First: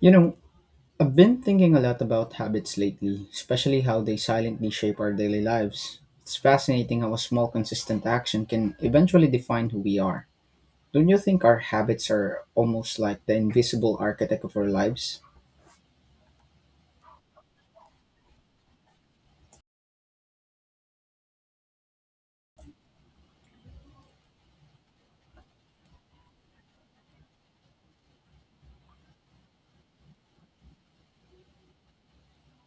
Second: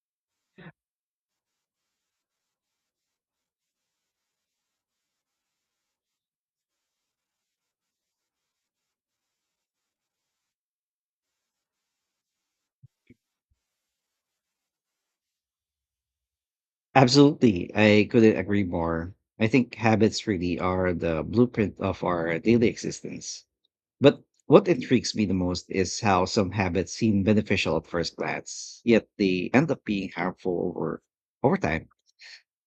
You know, I've been thinking a lot about habits lately, especially how they silently shape our daily lives. It's fascinating how a small, consistent action can eventually define who we are. Don't you think our habits are almost like the invisible architect of our lives? Absolutely. I couldn't agree more. I think habits really are the blueprint of our daily existence. But what intrigues me the most is how some habits seem beneficial at first glance, yet they end up being harmful over time.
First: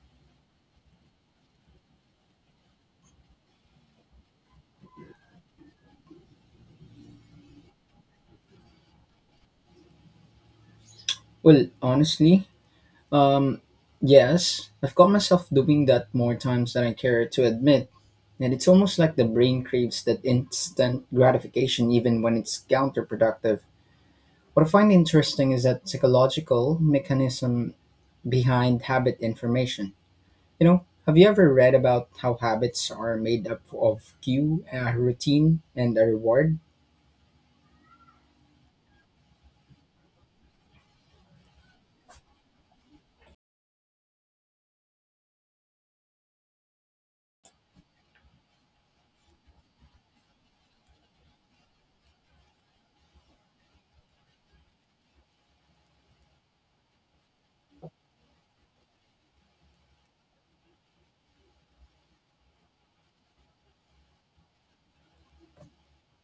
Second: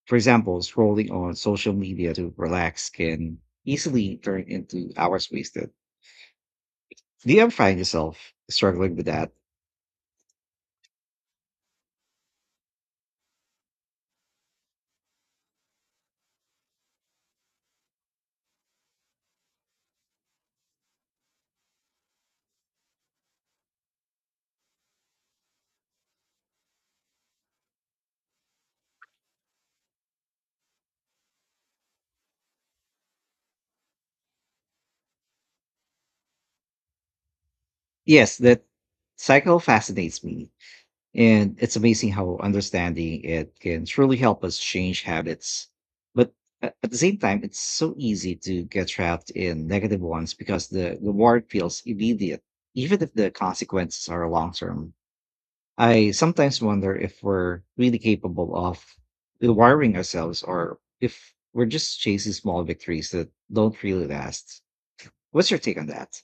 For example, scrolling on social media to relax can easily turn into hours wasted. Do you ever find yourself struggling with that? Well, honestly, um, yes, I've caught myself doing that more times than I care to admit. And it's almost like the brain craves that instant gratification even when it's counterproductive. What I find interesting is that psychological mechanism behind habit information. Have you ever read about how habits are made up of cue, a routine, and a reward? Yes, that cycle fascinates me. And it's amazing how understanding it can truly help us change habits. But at the same time, it's so easy to get trapped in negative ones because the reward feels immediate, even if the consequences are long term. I sometimes wonder if we're really capable of rewiring ourselves or if we're just chasing small victories that don't really last. What's your take on that?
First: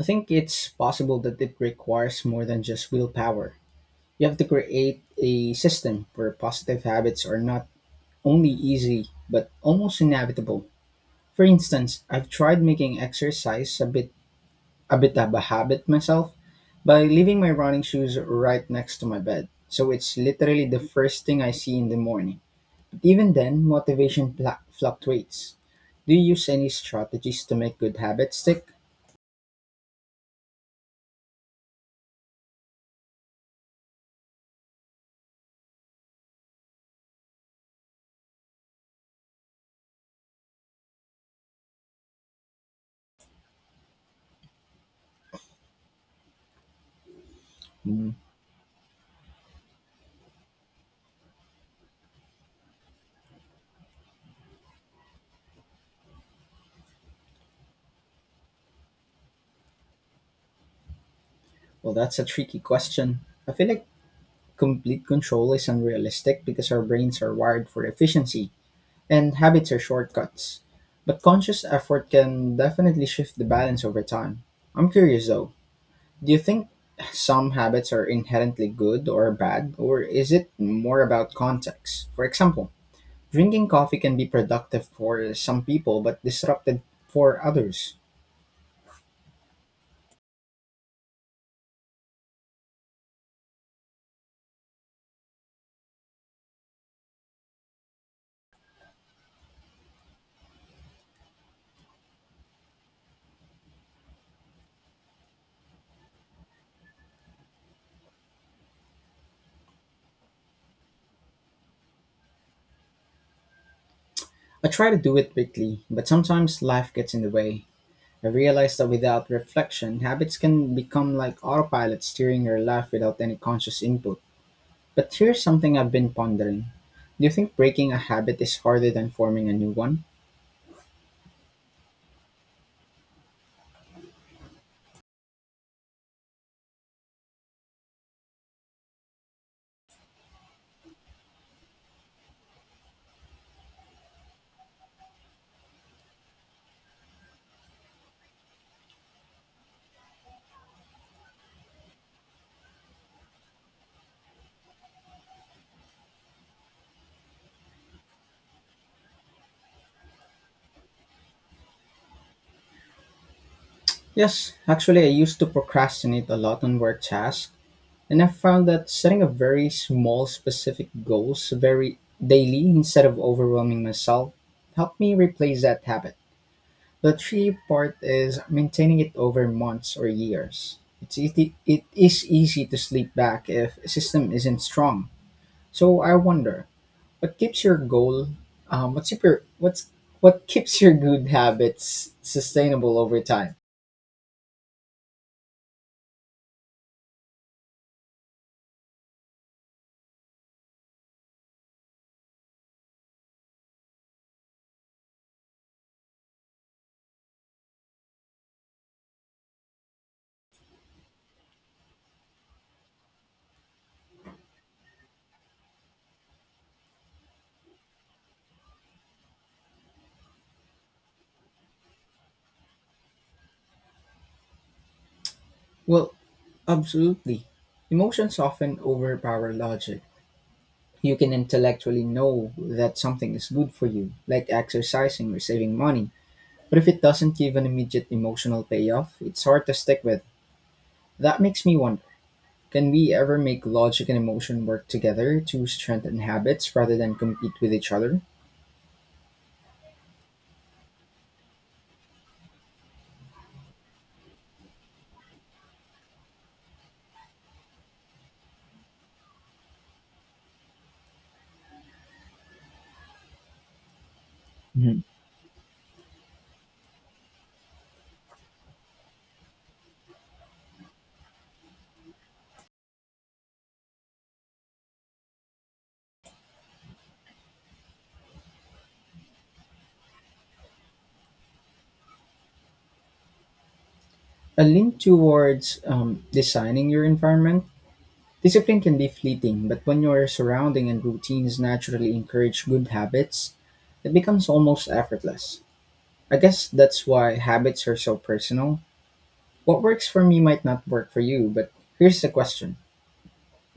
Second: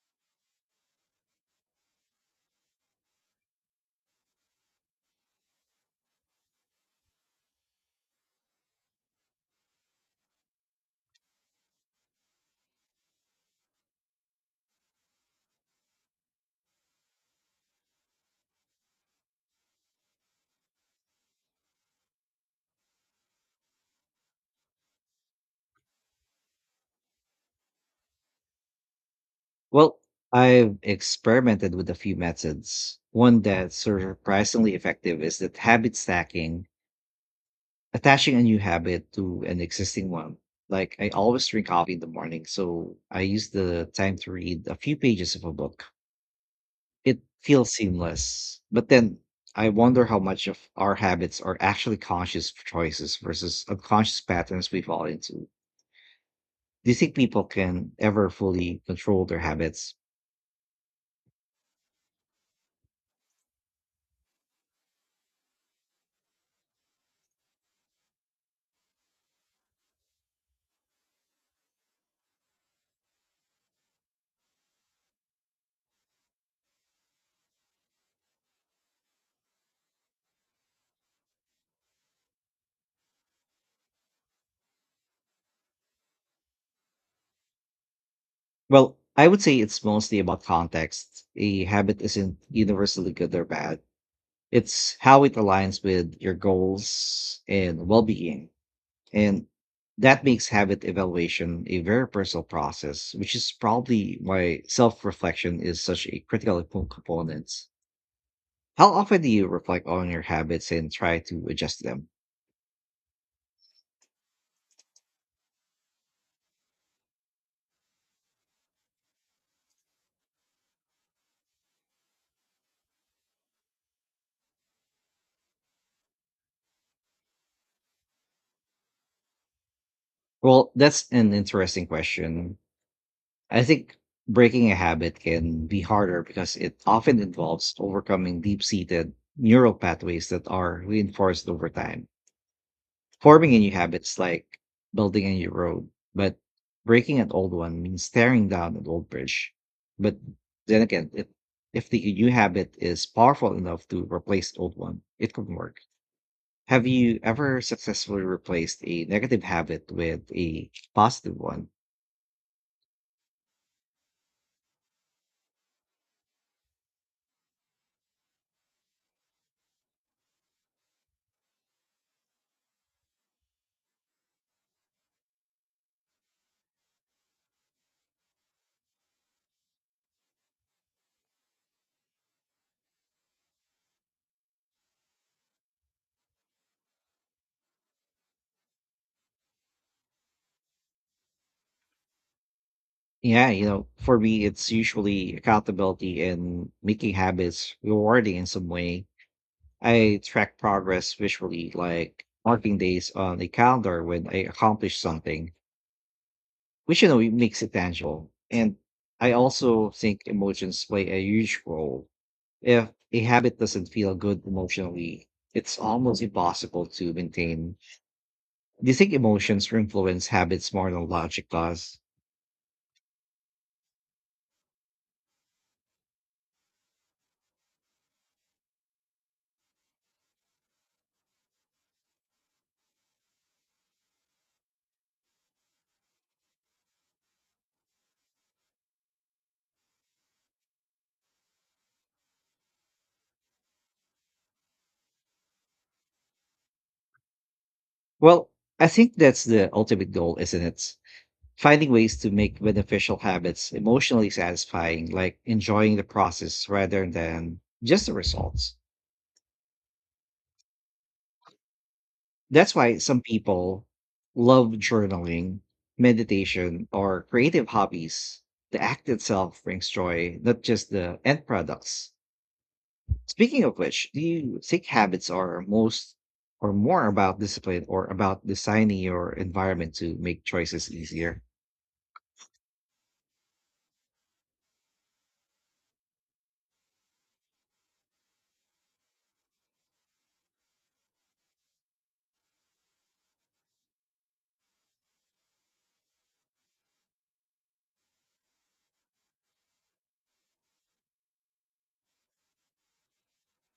I think it's possible that it requires more than just willpower. You have to create a system where positive habits are not only easy but almost inevitable. For instance, I've tried making exercise a bit of a habit myself by leaving my running shoes right next to my bed. So it's literally the first thing I see in the morning. But even then, motivation fluctuates. Do you use any strategies to make good habits stick? Well, I've experimented with a few methods. One that's surprisingly effective is that habit stacking, attaching a new habit to an existing one. Like I always drink coffee in the morning, so I use the time to read a few pages of a book. It feels Hmm, seamless, but then I wonder how much of our habits are actually conscious choices versus unconscious patterns we fall into. Do you think people can ever fully control their habits? Well, that's a tricky question. I feel like complete control is unrealistic because our brains are wired for efficiency and habits are shortcuts. But conscious effort can definitely shift the balance over time. I'm curious though, do you think some habits are inherently good or bad, or is it more about context? For example, drinking coffee can be productive for some people but disruptive for others. Well, I would say it's mostly about context. A habit isn't universally good or bad. It's how it aligns with your goals and well being. And that makes habit evaluation a very personal process, which is probably why self reflection is such a critical component. How often do you reflect on your habits and try to adjust them? I try to do it weekly, but sometimes life gets in the way. I realize that without reflection, habits can become like autopilot steering your life without any conscious input. But here's something I've been pondering. Do you think breaking a habit is harder than forming a new one? Well, that's an interesting question. I think breaking a habit can be harder because it often involves overcoming deep seated neural pathways that are reinforced over time. Forming a new habit is like building a new road, but breaking an old one means tearing down an old bridge. But then again, if the new habit is powerful enough to replace the old one, it can work. Have you ever successfully replaced a negative habit with a positive one? Yes, actually, I used to procrastinate a lot on work tasks, and I found that setting a very small, specific goals, very daily, instead of overwhelming myself, helped me replace that habit. The tricky part is maintaining it over months or years. It is easy to slip back if a system isn't strong. So I wonder, what keeps your goal? Um, what's your what's what keeps your good habits sustainable over Yeah, time? For me, it's usually accountability and making habits rewarding in some way. I track progress visually, like marking days on a calendar when I accomplish something, which, it makes it tangible. And I also think emotions play a huge role. If a habit doesn't feel good emotionally, it's almost impossible to maintain. Do you think emotions influence habits more than logic does? Well, absolutely. Emotions often overpower logic. You can intellectually know that something is good for you, like exercising or saving money, but if it doesn't give an immediate emotional payoff, it's hard to stick with. That makes me wonder, can we ever make logic and emotion work together to strengthen habits rather than compete with each other? Well, I think that's the ultimate goal, isn't it? Finding ways to make beneficial habits emotionally satisfying, like enjoying the process rather than just the results. That's why some people love Mhm. journaling, meditation, or creative hobbies. The act itself brings joy, not just the end products. Speaking of which, do you think habits are most or more about discipline or about designing your environment to make choices easier? A lean towards designing your environment. Discipline can be fleeting, but when your surrounding and routines naturally encourage good habits, it becomes almost effortless. I guess that's why habits are so personal. What works for me might not work for you, but here's the question.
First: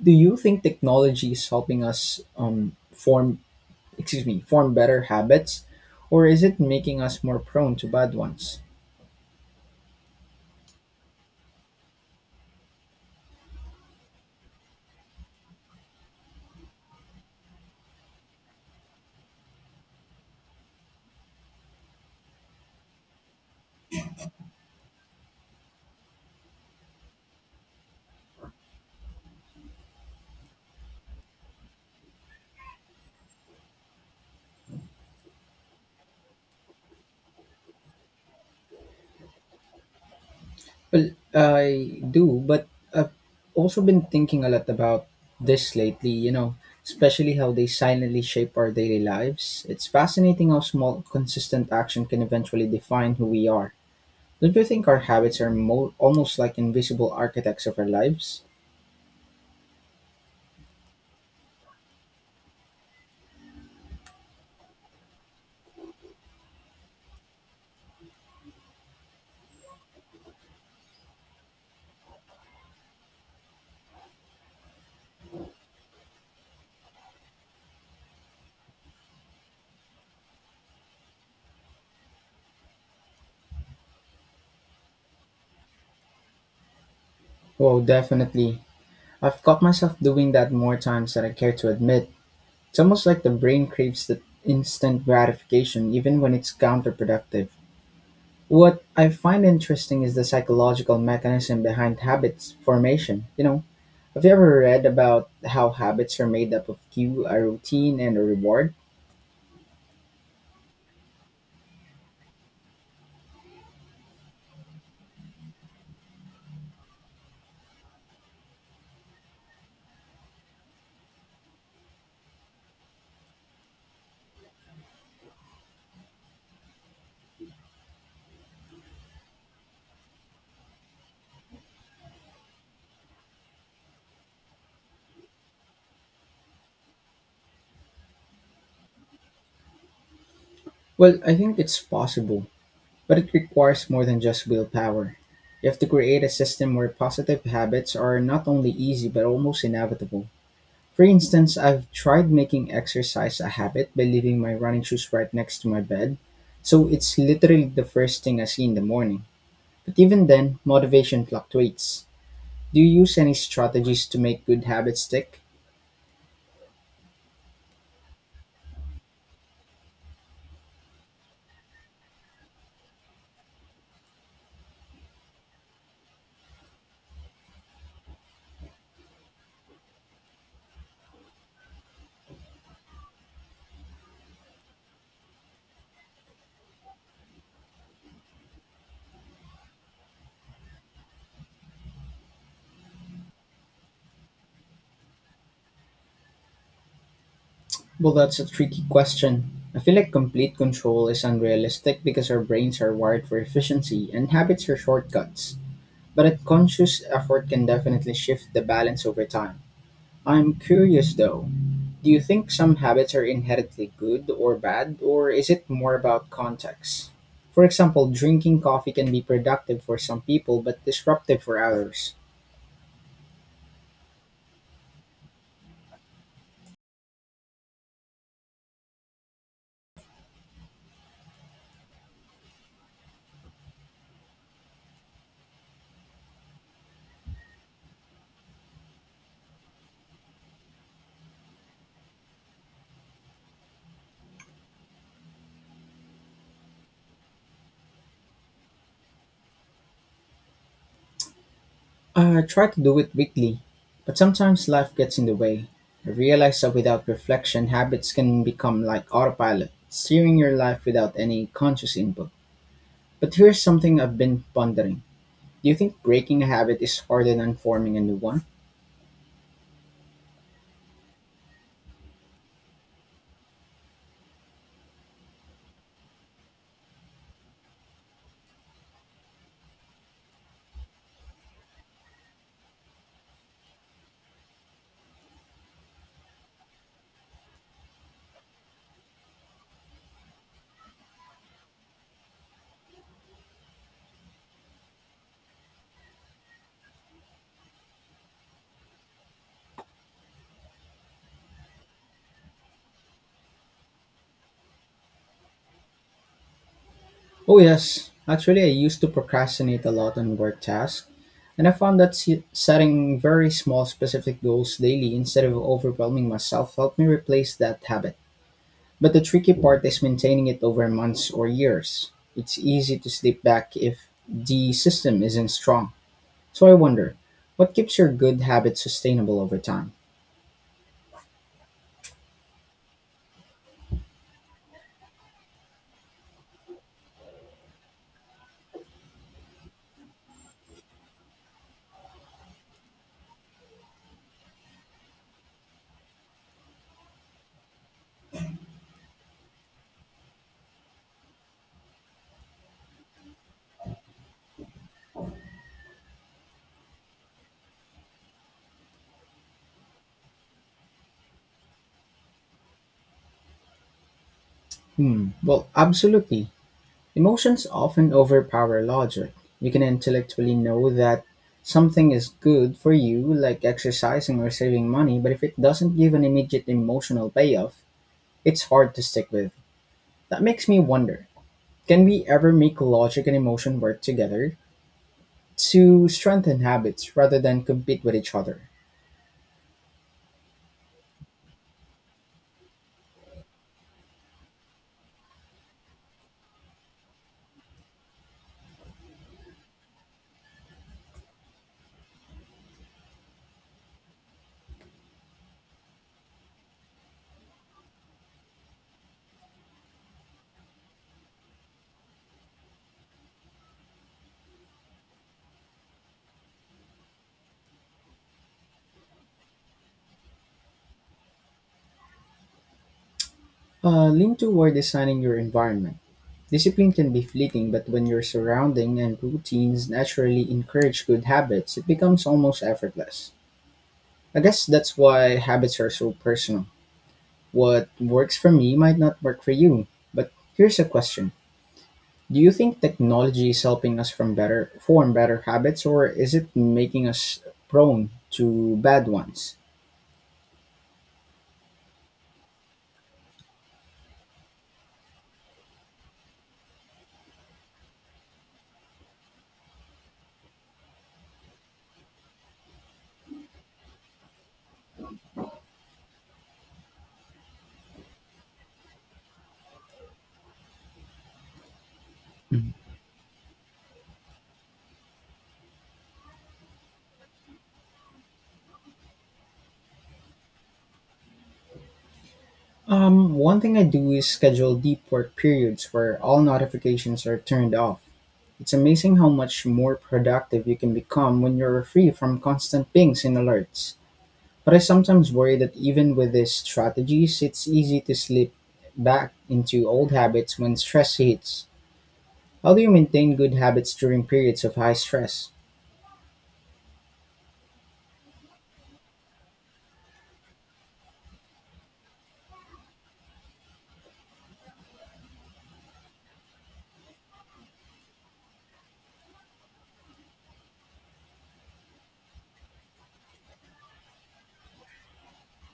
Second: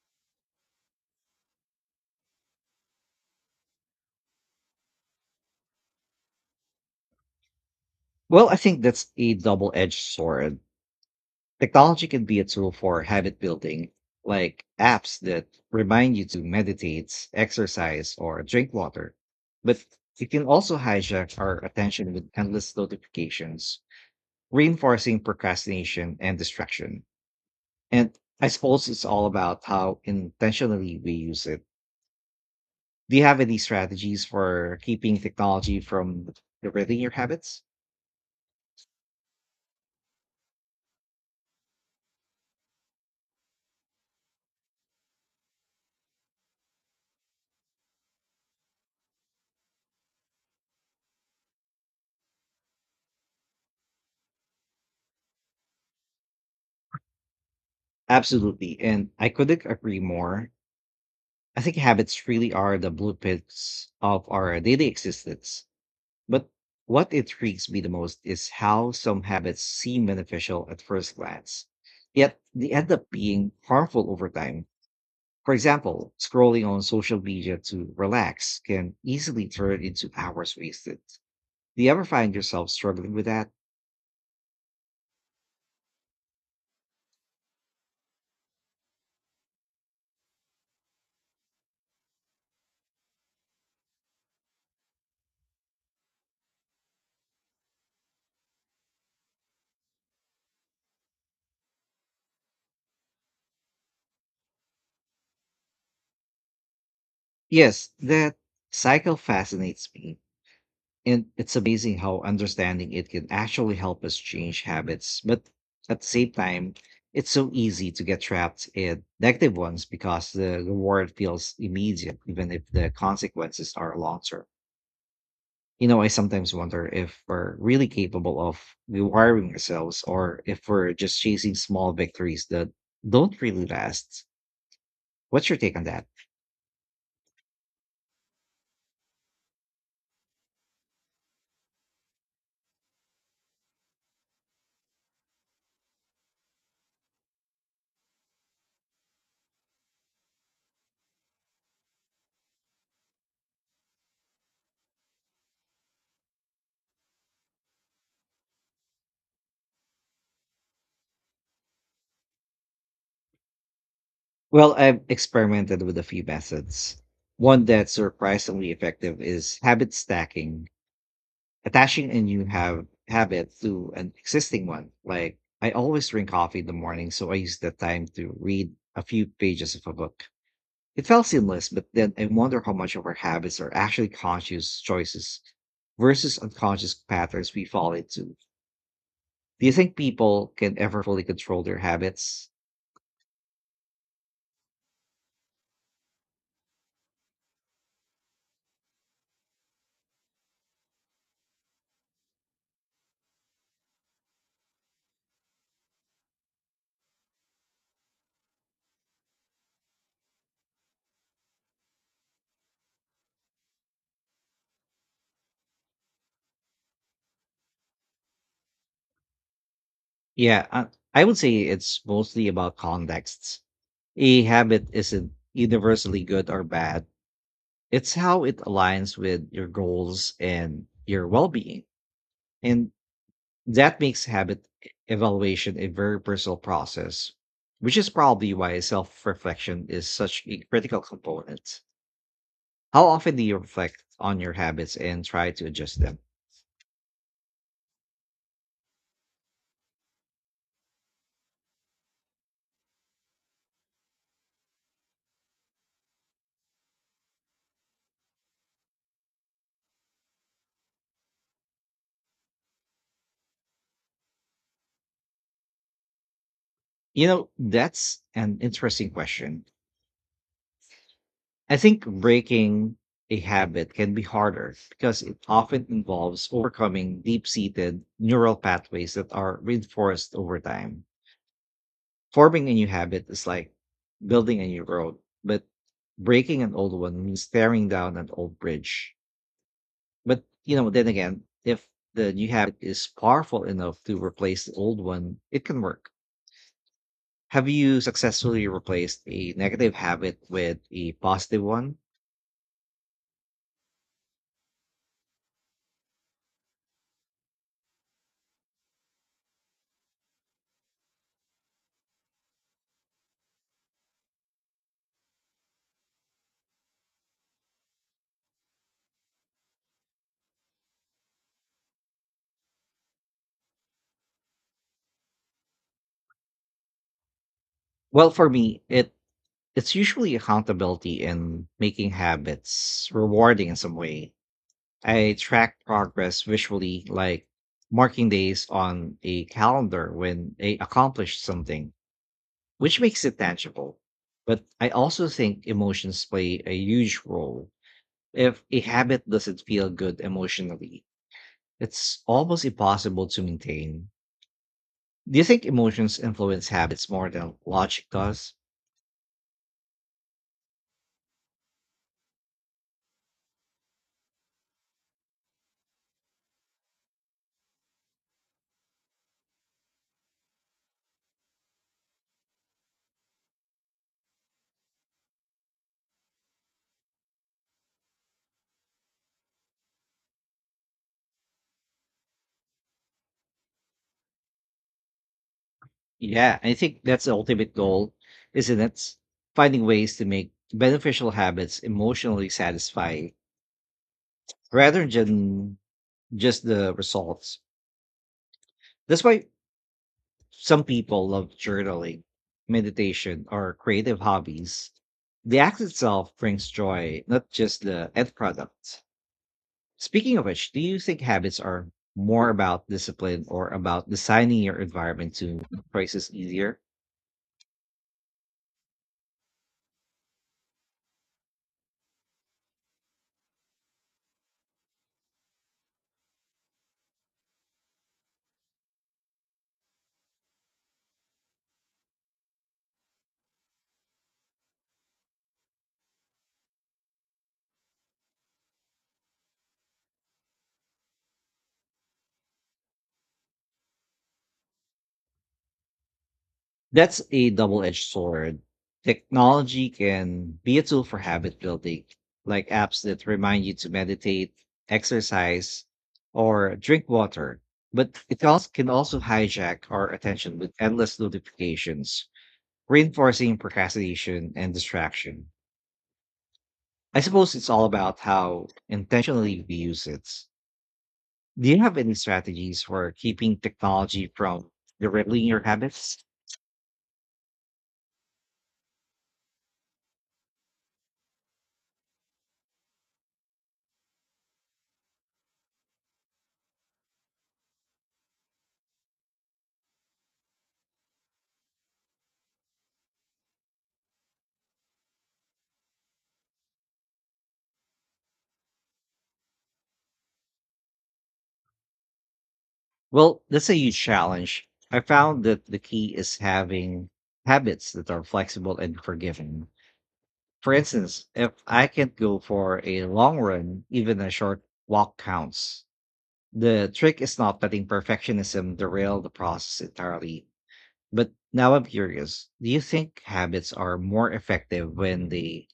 Do you think technology is helping us form better habits, or is it making us more prone to bad Well, I ones? think that's a double edged sword. Technology can be a tool for habit building, like apps that remind you to meditate, exercise, or drink water. But it can also hijack our attention with endless notifications, reinforcing procrastination and distraction. And I suppose it's all about how intentionally we use it. Do you have any strategies for keeping technology from derating your habits? Well, I do, but I've also been thinking a lot about this lately, especially how they silently shape our daily lives. It's fascinating how small, consistent action can eventually define who we are. Don't you think our habits are almost like invisible architects of our lives? Absolutely. And I couldn't agree more. I think habits really are the blueprints of our daily existence. But what intrigues me the most is how some habits seem beneficial at first glance, yet they end up being harmful over time. For example, scrolling on social media to relax can easily turn into hours wasted. Do you ever find yourself struggling with that? Well, definitely. I've caught myself doing that more times than I care to admit. It's almost like the brain craves the instant gratification, even when it's counterproductive. What I find interesting is the psychological mechanism behind habits formation. Have you ever read about how habits are made up of cue, a Yes, routine, and a that reward? cycle fascinates me. And it's amazing how understanding it can actually help us change habits. But at the same time, it's so easy to get trapped in negative ones because the reward feels immediate, even if the consequences are long term. I sometimes wonder if we're really capable of rewiring ourselves or if we're just chasing small victories that don't really last. What's your take on that? Well, I think it's possible, but it requires more than just willpower. You have to create a system where positive habits are not only easy but almost inevitable. For instance, I've tried making exercise a habit by leaving my running shoes right next to my bed, so it's literally the first thing I see in the morning. But even then, motivation fluctuates. Do you use any strategies to make good Well, habits I've stick? experimented with a few methods. One that's surprisingly effective is habit stacking. Attaching a new have habit to an existing one. Like I always drink coffee in the morning, so I use that time to read a few pages of a book. It felt seamless, but then I wonder how much of our habits are actually conscious choices versus unconscious patterns we fall into. Do you think people can ever fully control their habits? Well, that's a tricky question. I feel like complete control is unrealistic because our brains are wired for efficiency and habits are shortcuts. But a conscious effort can definitely shift the balance over time. I'm curious though, do you think some habits are inherently good or bad, or is it more about context? For example, drinking coffee can be productive for some people Yeah, but I would disruptive say for it's others. mostly about contexts. A habit isn't universally good or bad. It's how it aligns with your goals and your well being. And that makes habit evaluation a very personal process, which is probably why self reflection is such a critical component. How often do you reflect on your habits and try to adjust them? I try to do it weekly, but sometimes life gets in the way. I realize that without reflection, habits can become like autopilot, steering your life without any conscious input. But here's something I've been pondering. Do you think breaking a habit is You harder know, than forming a new that's one? an interesting question. I think breaking a habit can be harder because it often involves overcoming deep seated neural pathways that are reinforced over time. Forming a new habit is like building a new road, but breaking an old one means tearing down an old bridge. But, then again, if the new habit is powerful enough to replace the old one, it can work. Have you successfully replaced a negative habit with a positive one? Oh, yes. Actually, I used to procrastinate a lot on work tasks, and I found that setting very small, specific goals daily instead of overwhelming myself helped me replace that habit. But the tricky part is maintaining it over months or years. It's easy to slip back if the system isn't strong. So I wonder, what keeps your Well, good for me, habits sustainable over time? it's usually accountability and making habits rewarding in some way. I track progress visually, like marking days on a calendar when I accomplished something, which makes it tangible. But I also think emotions play a huge role. If a habit doesn't feel good emotionally, it's almost impossible to maintain. Do you think emotions influence habits more than logic does? Well, absolutely. Emotions often overpower logic. You can intellectually know that something is good for you, like exercising or saving money, but if it doesn't give an immediate emotional payoff, it's hard to stick with. That makes me wonder, can we ever make logic and emotion work together to Yeah, strengthen I think habits that's the rather than ultimate compete with goal, each other? isn't it? Finding ways to make beneficial habits emotionally satisfying rather than just the results. That's why some people love journaling, meditation, or creative hobbies. The act itself brings joy, not just the end product. Speaking of which, do you think habits are more about discipline or about designing your environment to make choices easier? Lean toward designing your environment. Discipline can be fleeting, but when your surrounding and routines naturally encourage good habits, it becomes almost effortless. I guess that's why habits are so personal. What works for me might not work for you. But here's a question. Do you think technology is helping us from better form better habits, or is it making That's us a double edged prone sword. to bad ones? Technology can be a tool for habit building, like apps that remind you to meditate, exercise, or drink water. But it also can also hijack our attention with endless notifications, reinforcing procrastination and distraction. I suppose it's all about how intentionally we use it. Do you have any strategies for keeping technology from derailing your habits? One thing I do is schedule deep work periods where all notifications are turned off. It's amazing how much more productive you can become when you're free from constant pings and alerts. But I sometimes worry that even with these strategies, it's easy to slip back into old habits when stress hits. How do you maintain Well, good that's a habits huge during periods challenge. of high I found stress? that the key is having habits that are flexible and forgiving. For instance, if I can't go for a long run, even a short walk counts. The trick is not letting perfectionism derail the process entirely. But now I'm curious, do you think habits are more effective when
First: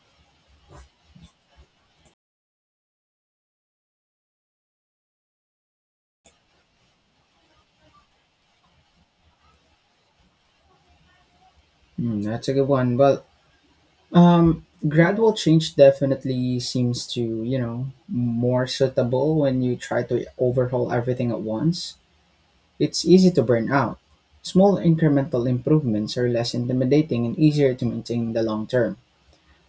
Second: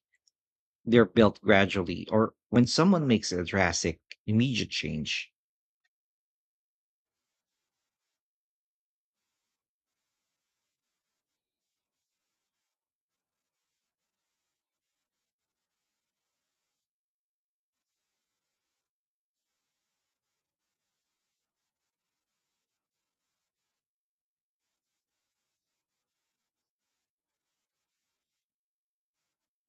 they're built gradually or when someone makes a drastic immediate change? That's a good one. Well, gradual change definitely seems to, more suitable when you try to overhaul everything at once. It's easy to burn out. Small incremental improvements are less intimidating and easier to maintain in the long term.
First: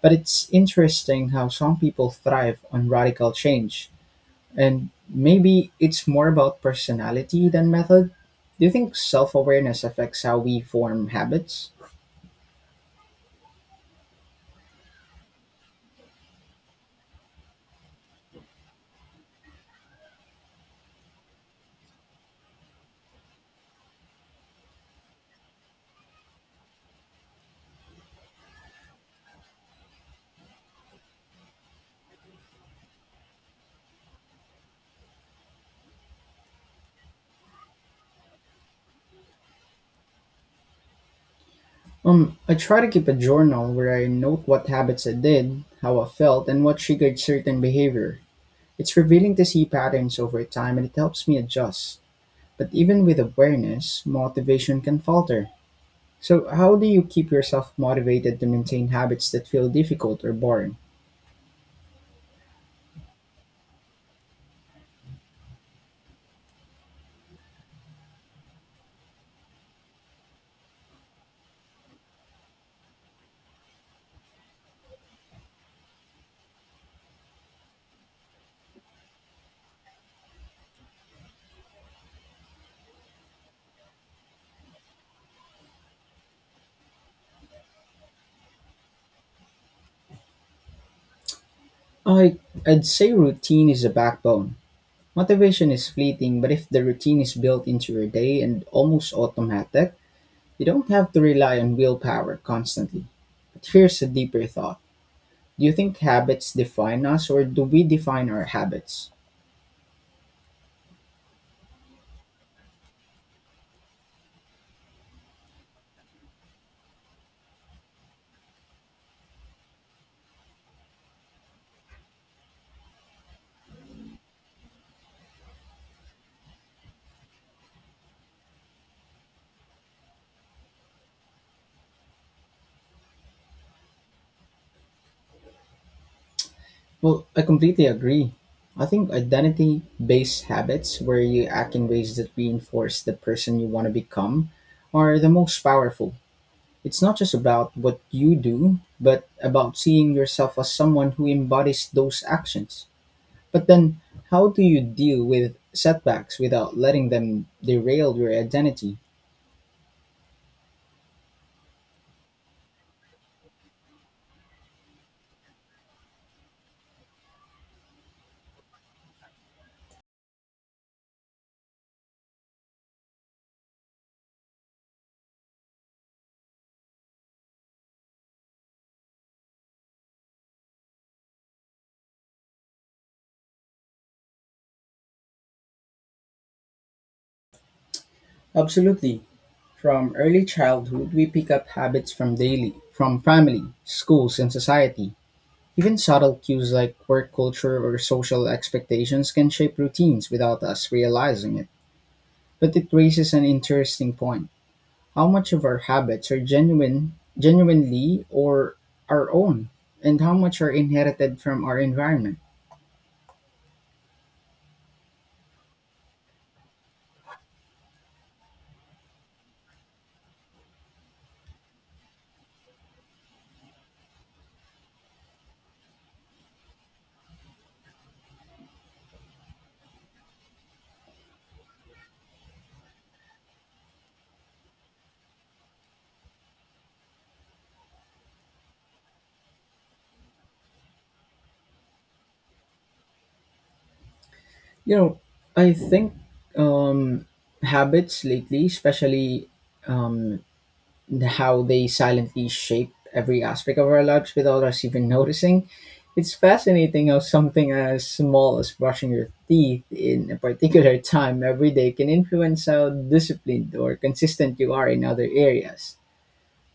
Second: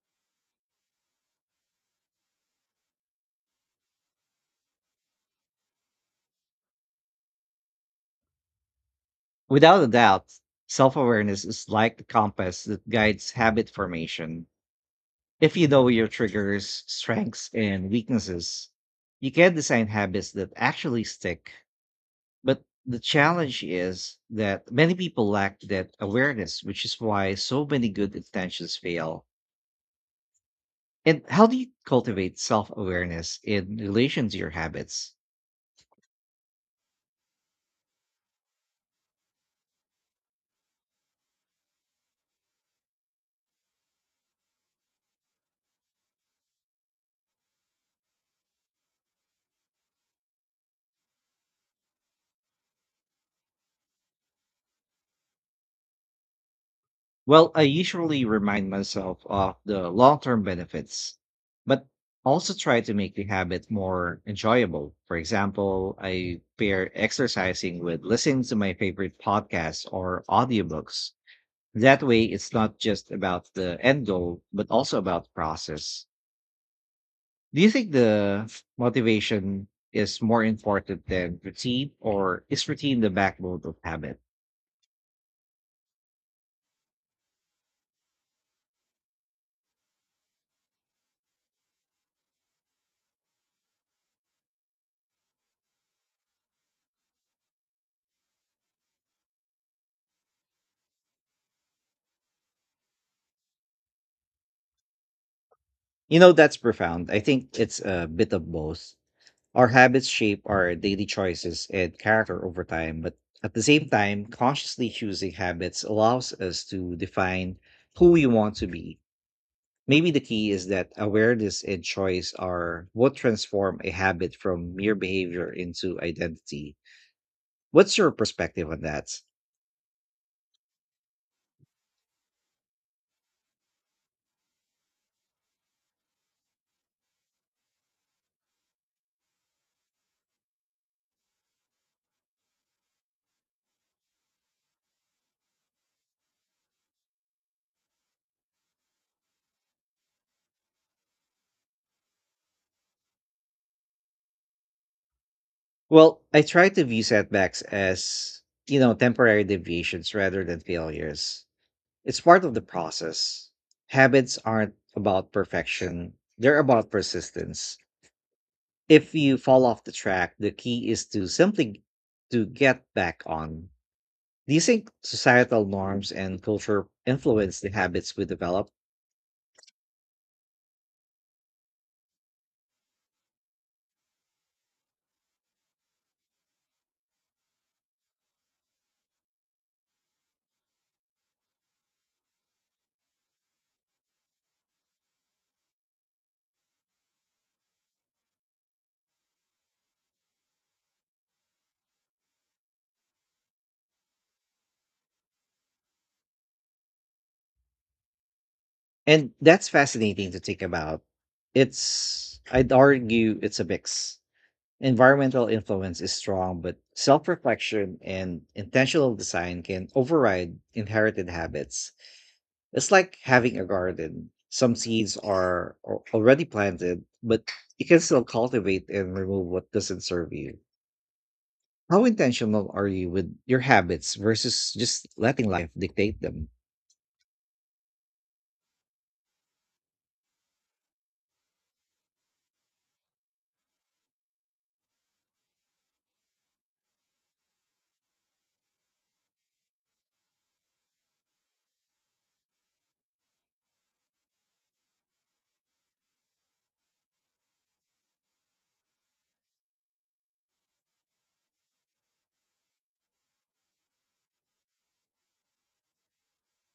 But it's interesting how some people thrive on radical change. And maybe it's more about personality than method. Do you think self awareness Without a affects doubt, how we self form awareness is habits? like the compass that guides habit formation. If you know your triggers, strengths, and weaknesses, you can design habits that actually stick. But the challenge is that many people lack that awareness, which is why so many good intentions fail. And how do you cultivate self awareness in relation to your habits? I try to keep a journal where I note what habits I did, how I felt, and what triggered certain behavior. It's revealing to see patterns over time and it helps me adjust. But even with awareness, motivation can falter. So, how do you keep Well, I yourself usually motivated to remind maintain myself habits that of feel the long difficult or term boring? benefits, but also try to make the habit more enjoyable. For example, I pair exercising with listening to my favorite podcasts or audiobooks. That way, it's not just about the end goal, but also about process. Do you think the motivation is more important than routine, or is routine the backbone of habit? I, I'd say routine is the backbone. Motivation is fleeting, but if the routine is built into your day and almost automatic, you don't have to rely on willpower constantly. But here's a deeper thought. Do you think You know, habits that's define profound. I us, or think do it's we a define bit our of both. habits? Our habits shape our daily choices and character over time, but at the same time, consciously choosing habits allows us to define who we want to be. Maybe the key is that awareness and choice are what transform a habit from mere behavior into identity. What's your perspective on that? Well, I completely agree. I think identity based habits, where you act in ways that reinforce the person you want to become, are the most powerful. It's not just about what you do, but about seeing yourself as someone who embodies those actions. But then, how do you deal with Well, setbacks I try without to view letting them setbacks derail your as, identity? temporary deviations rather than failures. It's part of the process. Habits aren't about perfection, they're about persistence. If you fall off the track, the key is to get back on. Do you think societal norms and culture influence the habits we develop? Absolutely. From early childhood, we pick up habits from daily, from family, schools, and society. Even subtle cues like work culture or social expectations can shape routines without us realizing it. But it raises an interesting point. How much of our habits are genuinely or our And that's own, and fascinating how to much think are about. inherited from our environment? It's I'd argue it's a mix. Environmental influence is strong, but self-reflection and intentional design can override inherited habits. It's like having a garden. Some seeds are already planted, but you can still cultivate and remove what doesn't serve you. How intentional are you with your habits versus just letting life dictate them? You know, I think um, habits lately, especially um, and how they silently shape every aspect of our lives without us even noticing. It's fascinating how something as small as brushing your teeth in a particular time every day can influence how disciplined or consistent you are in other areas.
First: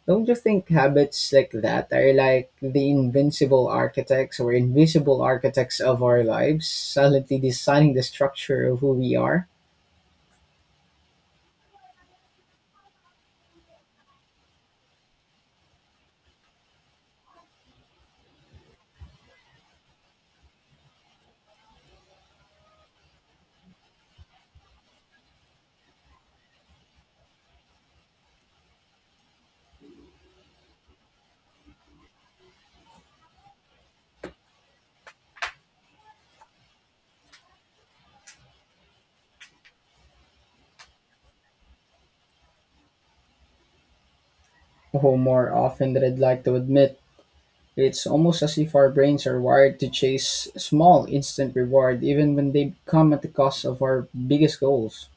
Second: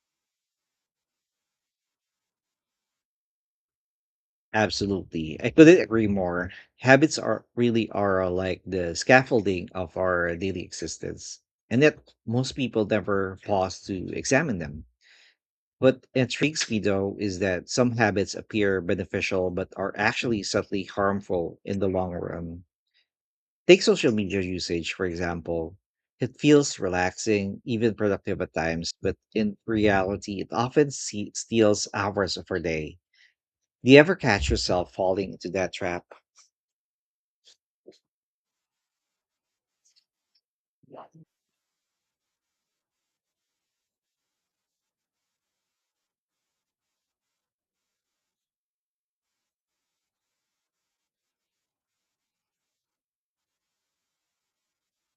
Don't you think habits like that are like the invincible architects or invisible Absolutely. I architects couldn't of agree our more. lives, Habits silently are really designing the are like structure of who the we are? scaffolding of our daily existence. And yet most people never pause to examine them. What intrigues me though is that some habits appear beneficial but are actually subtly harmful in the long run. Take social media usage, for example. It feels relaxing, even productive at times, but in reality, it often steals hours of our day. Do you ever catch yourself falling into that trap? Oh, more often than I'd like to admit. It's almost as if our brains are wired to chase small, instant reward, even when they come at the cost of our biggest goals.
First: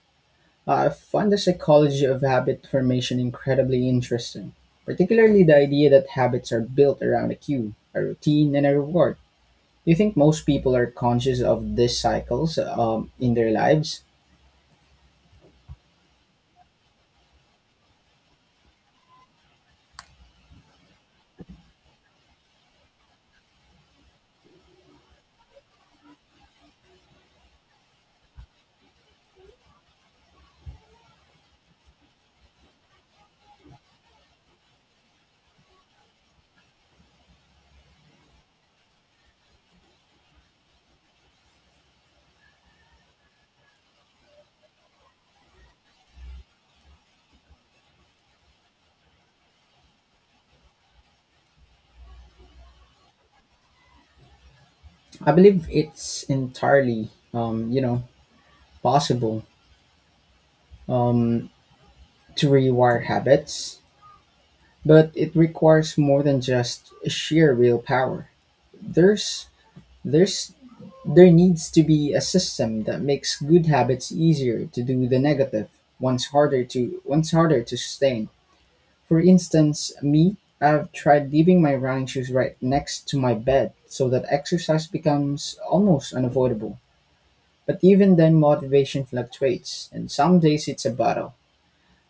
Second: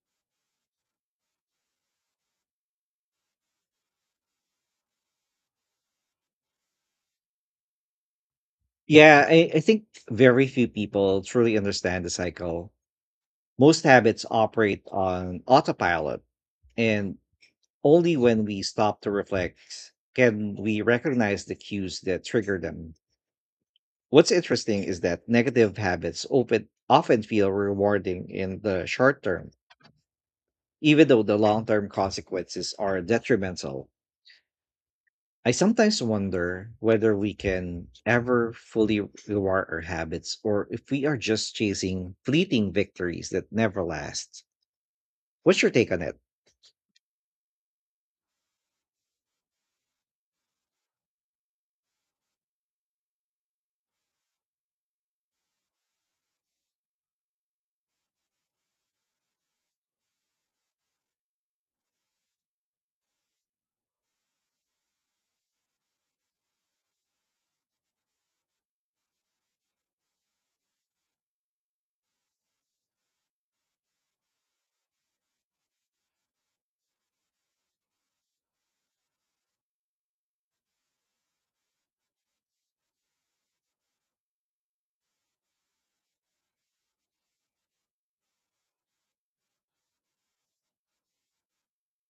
I find the psychology of habit formation incredibly interesting, particularly the idea that habits are built around a cue, a routine, and a reward. Yeah, I think Do you think most very few people are people conscious truly of these understand the cycles cycle. In their Most lives? habits operate on autopilot, and only when we stop to reflect can we recognize the cues that trigger them. What's interesting is that negative habits open, often feel rewarding in the short term, even though the long term consequences are detrimental. I sometimes wonder whether we can ever fully reward our habits or if we are just chasing fleeting victories that never last. What's your take on it? I believe it's entirely, possible um, to rewire habits. But it requires more than just sheer willpower. There's there's there needs to be a system that makes good habits easier to do the negative, once harder to sustain. For instance, me, I've tried leaving my running shoes right next to my bed so that exercise becomes almost unavoidable. But even then motivation fluctuates and some days it's a battle.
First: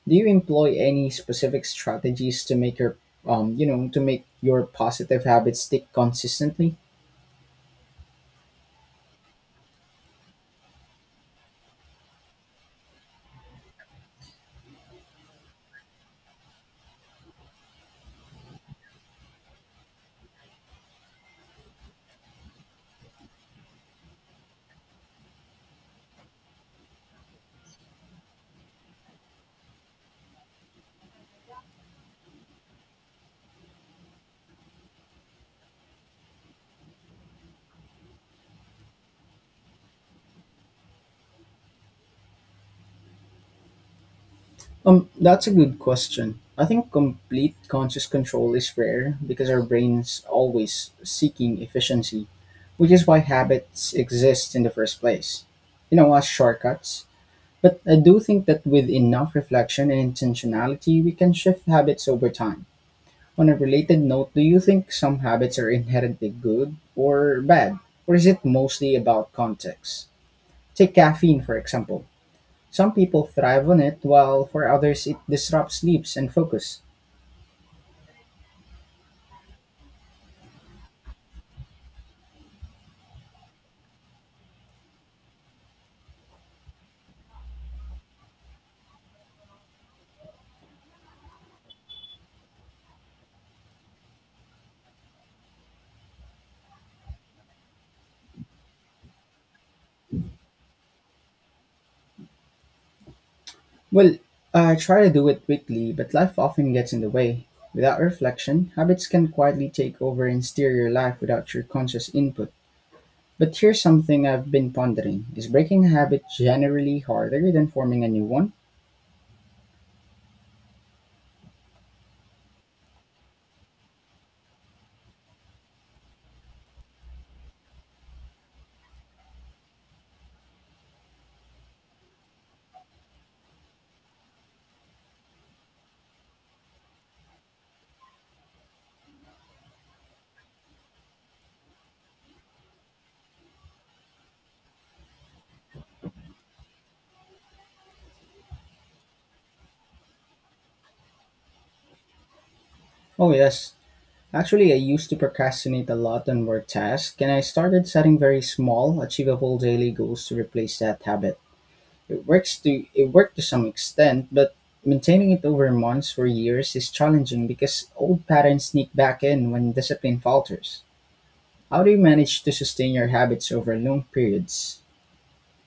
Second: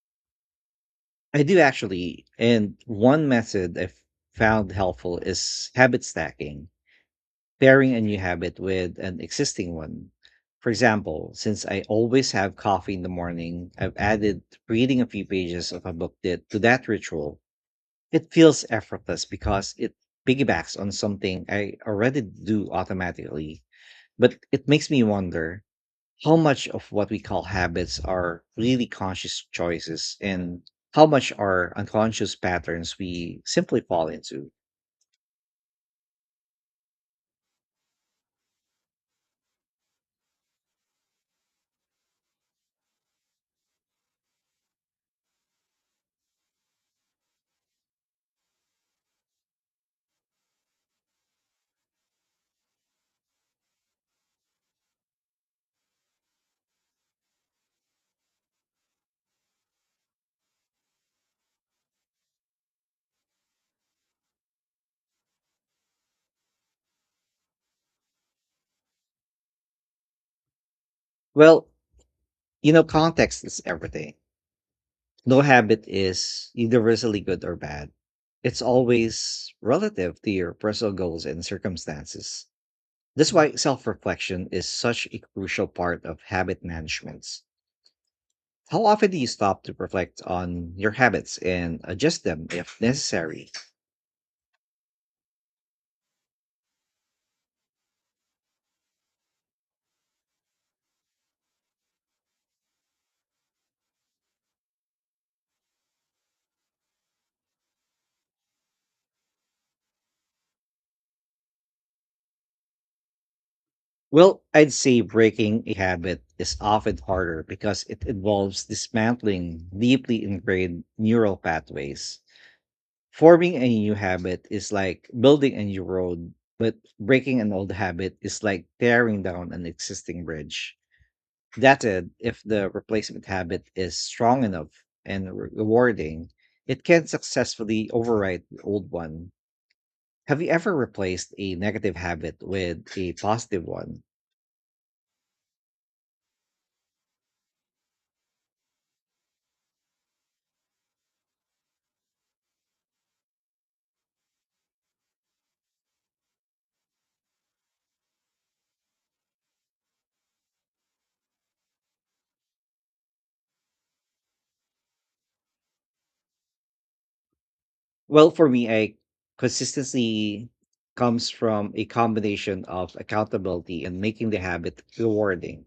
Do you employ any I do specific actually. strategies to And make your one method I to make your found helpful positive habits is stick habit stacking, consistently? pairing a new habit with an existing one. For example, since I always have coffee in the morning, I've added reading a few pages of a book that, to that ritual. It feels effortless because it piggybacks on something I already do automatically, but it makes me wonder how much of what we call habits are really conscious choices and how much are unconscious patterns we simply fall into? That's a good question. I think complete conscious control is rare because our brain's always seeking efficiency, which is why habits exist in the first place. You know, as shortcuts. But I do think that with enough reflection and intentionality, we can shift habits over time. On a related note, do you think some habits are inherently good or bad, or is it mostly about context? Take caffeine, for Well, example. you know, Some people context is thrive on it, everything. while for others it No disrupts habit sleeps and is focus. universally good or bad. It's always relative to your personal goals and circumstances. That's why self reflection is such a crucial part of habit management. How often do you stop to reflect on your habits and adjust them if necessary? Well, I try to do it weekly, but life often gets in the way. Without reflection, habits can quietly take over and steer your life without your conscious input. But here's something Well, I've been I'd say pondering. Is breaking a breaking a habit habit is often generally harder harder than because forming it a new one? involves dismantling deeply ingrained neural pathways. Forming a new habit is like building a new road, but breaking an old habit is like tearing down an existing bridge. That said, if the replacement habit is strong enough and rewarding, it can successfully override the old one. Have you ever replaced a negative habit with a positive one? Oh, yes. Actually, I used to procrastinate a lot on work tasks, and I started setting very small, achievable daily goals to replace that habit. It worked to some extent, but maintaining it over months or years is challenging because old Well, for patterns me, sneak I back in when discipline consistency falters. comes from How a do you manage to combination sustain of your habits over accountability and long making the periods? habit rewarding.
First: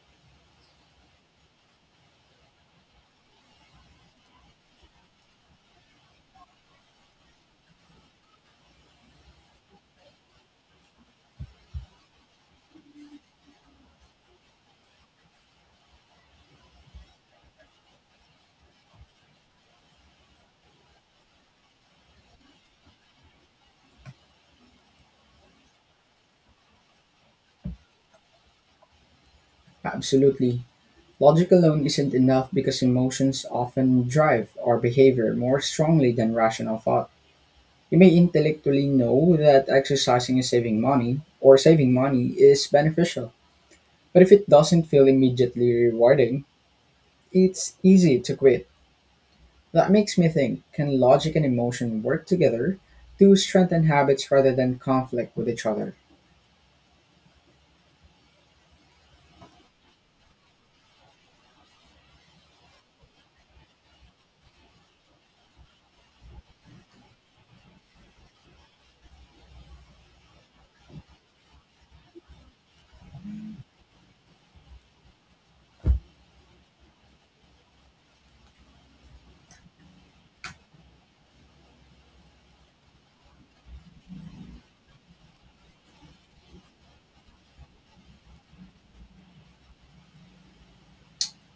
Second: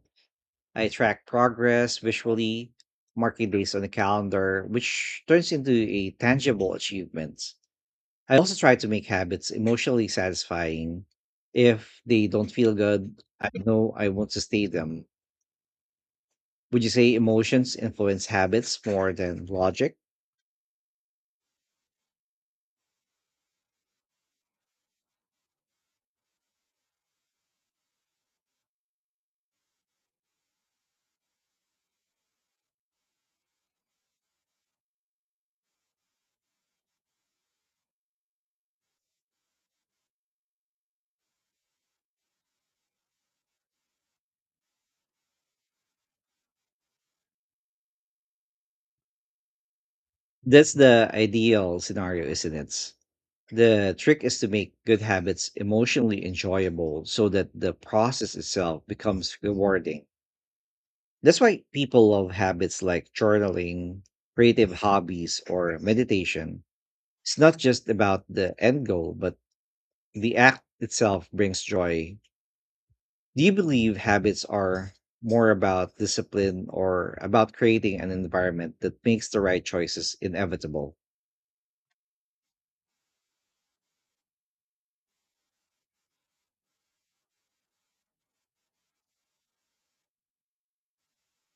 I track progress visually, marking days on the calendar, which turns into a tangible achievement. I also try to make habits emotionally satisfying. If they don't feel good, I know I won't sustain them. Would you say emotions influence habits more than logic? Absolutely. Logic alone isn't enough because emotions often drive our behavior more strongly than rational thought. You may intellectually know that exercising is saving money is beneficial, but if it doesn't feel immediately rewarding, it's easy to quit. That makes me think, That's can the logic and ideal emotion work scenario, isn't together it? to strengthen The trick habits is to rather make than good conflict with habits each other? emotionally enjoyable so that the process itself becomes rewarding. That's why people love habits like journaling, creative hobbies, or meditation. It's not just about the end goal, but the act itself brings joy. Do you believe habits are more about discipline or about creating an environment that makes the right choices inevitable?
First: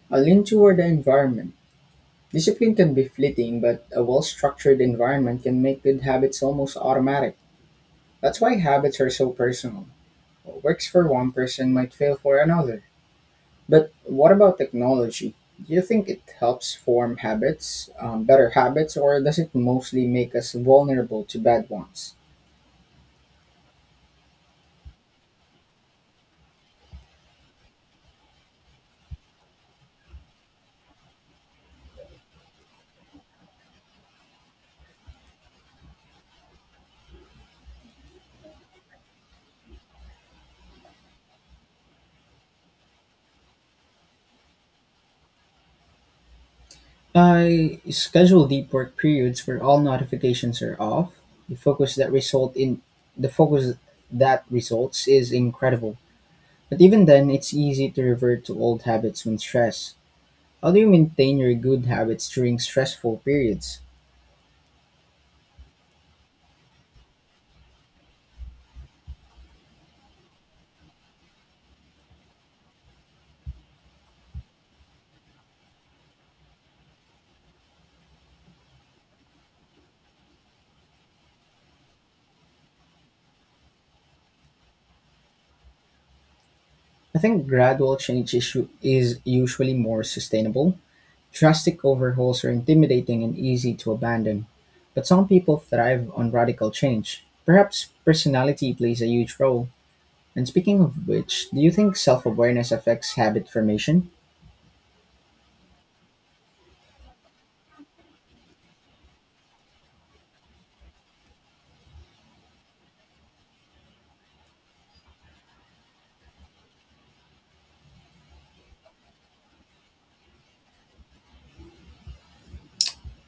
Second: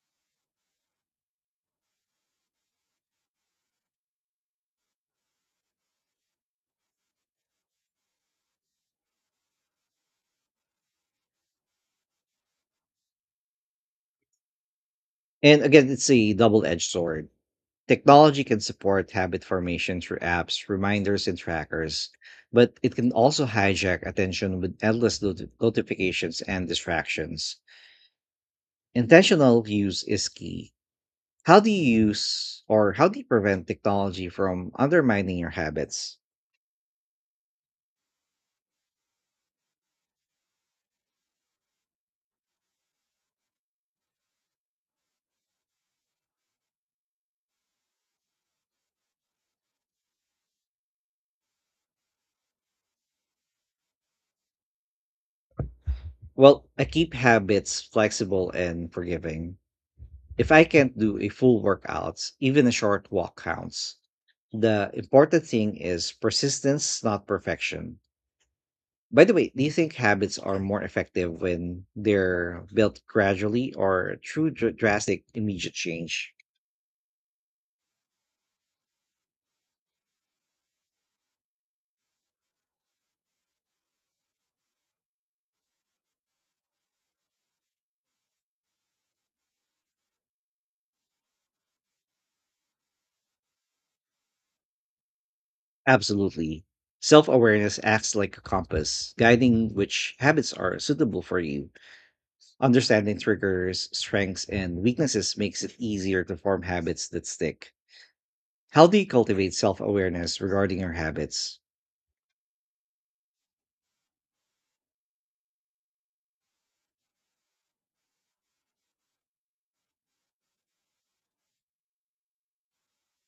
I lean toward the environment. Discipline can be fleeting, but a well structured environment can make good habits almost automatic. That's why habits are so personal. What works for one person might fail for another. But what about technology? And Do you again, it's think it a double helps edged form sword. habits, Technology better can habits, support or does habit it formation mostly through make us apps, vulnerable reminders, to and bad trackers, ones? but it can also hijack attention with endless notifications and distractions. Intentional use is key. How do you use, or how do you prevent technology from undermining your habits? I schedule deep work periods where all notifications are off. The focus that result in the focus that results is incredible. Well, But I even keep then, it's habits easy to revert flexible to old and habits when forgiving. stressed. If I How do you can't do a maintain your full good workout, habits during even a short stressful walk periods? counts. The important thing is persistence, not perfection. By the way, do you think habits are more effective when they're built gradually or through drastic immediate change? I think gradual change is usually more sustainable. Drastic overhauls are intimidating and easy to abandon, but some people thrive on Absolutely. radical change. Self awareness Perhaps acts like a personality plays a compass, huge role. guiding which And habits are speaking of suitable for which, do you you. think self awareness affects Understanding habit triggers, formation? strengths, and weaknesses makes it easier to form habits that stick. How do you cultivate self awareness regarding your habits?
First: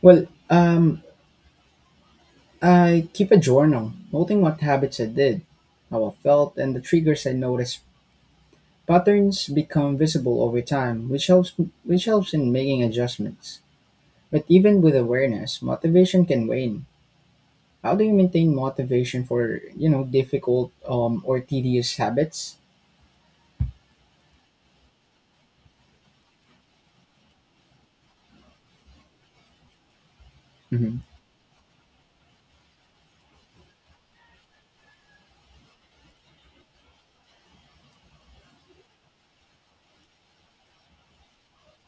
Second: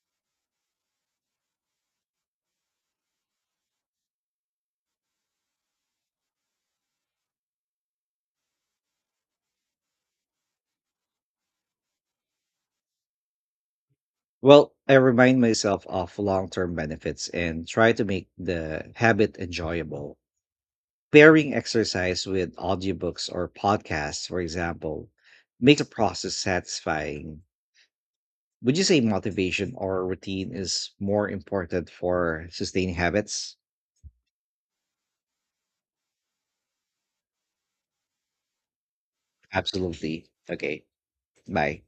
Well, I keep a journal, noting what habits I did, how I felt, and the triggers I noticed. Patterns become visible over time, which helps in making adjustments. But Well, even I with remind awareness, myself of motivation can long term wane. benefits and try How do to you make maintain the motivation habit for, you know, enjoyable. difficult or Pairing tedious exercise with habits? audiobooks or podcasts, for example, makes the process satisfying. Would you say motivation or routine is Hmm. more important for sustaining habits? Absolutely. Okay. Bye.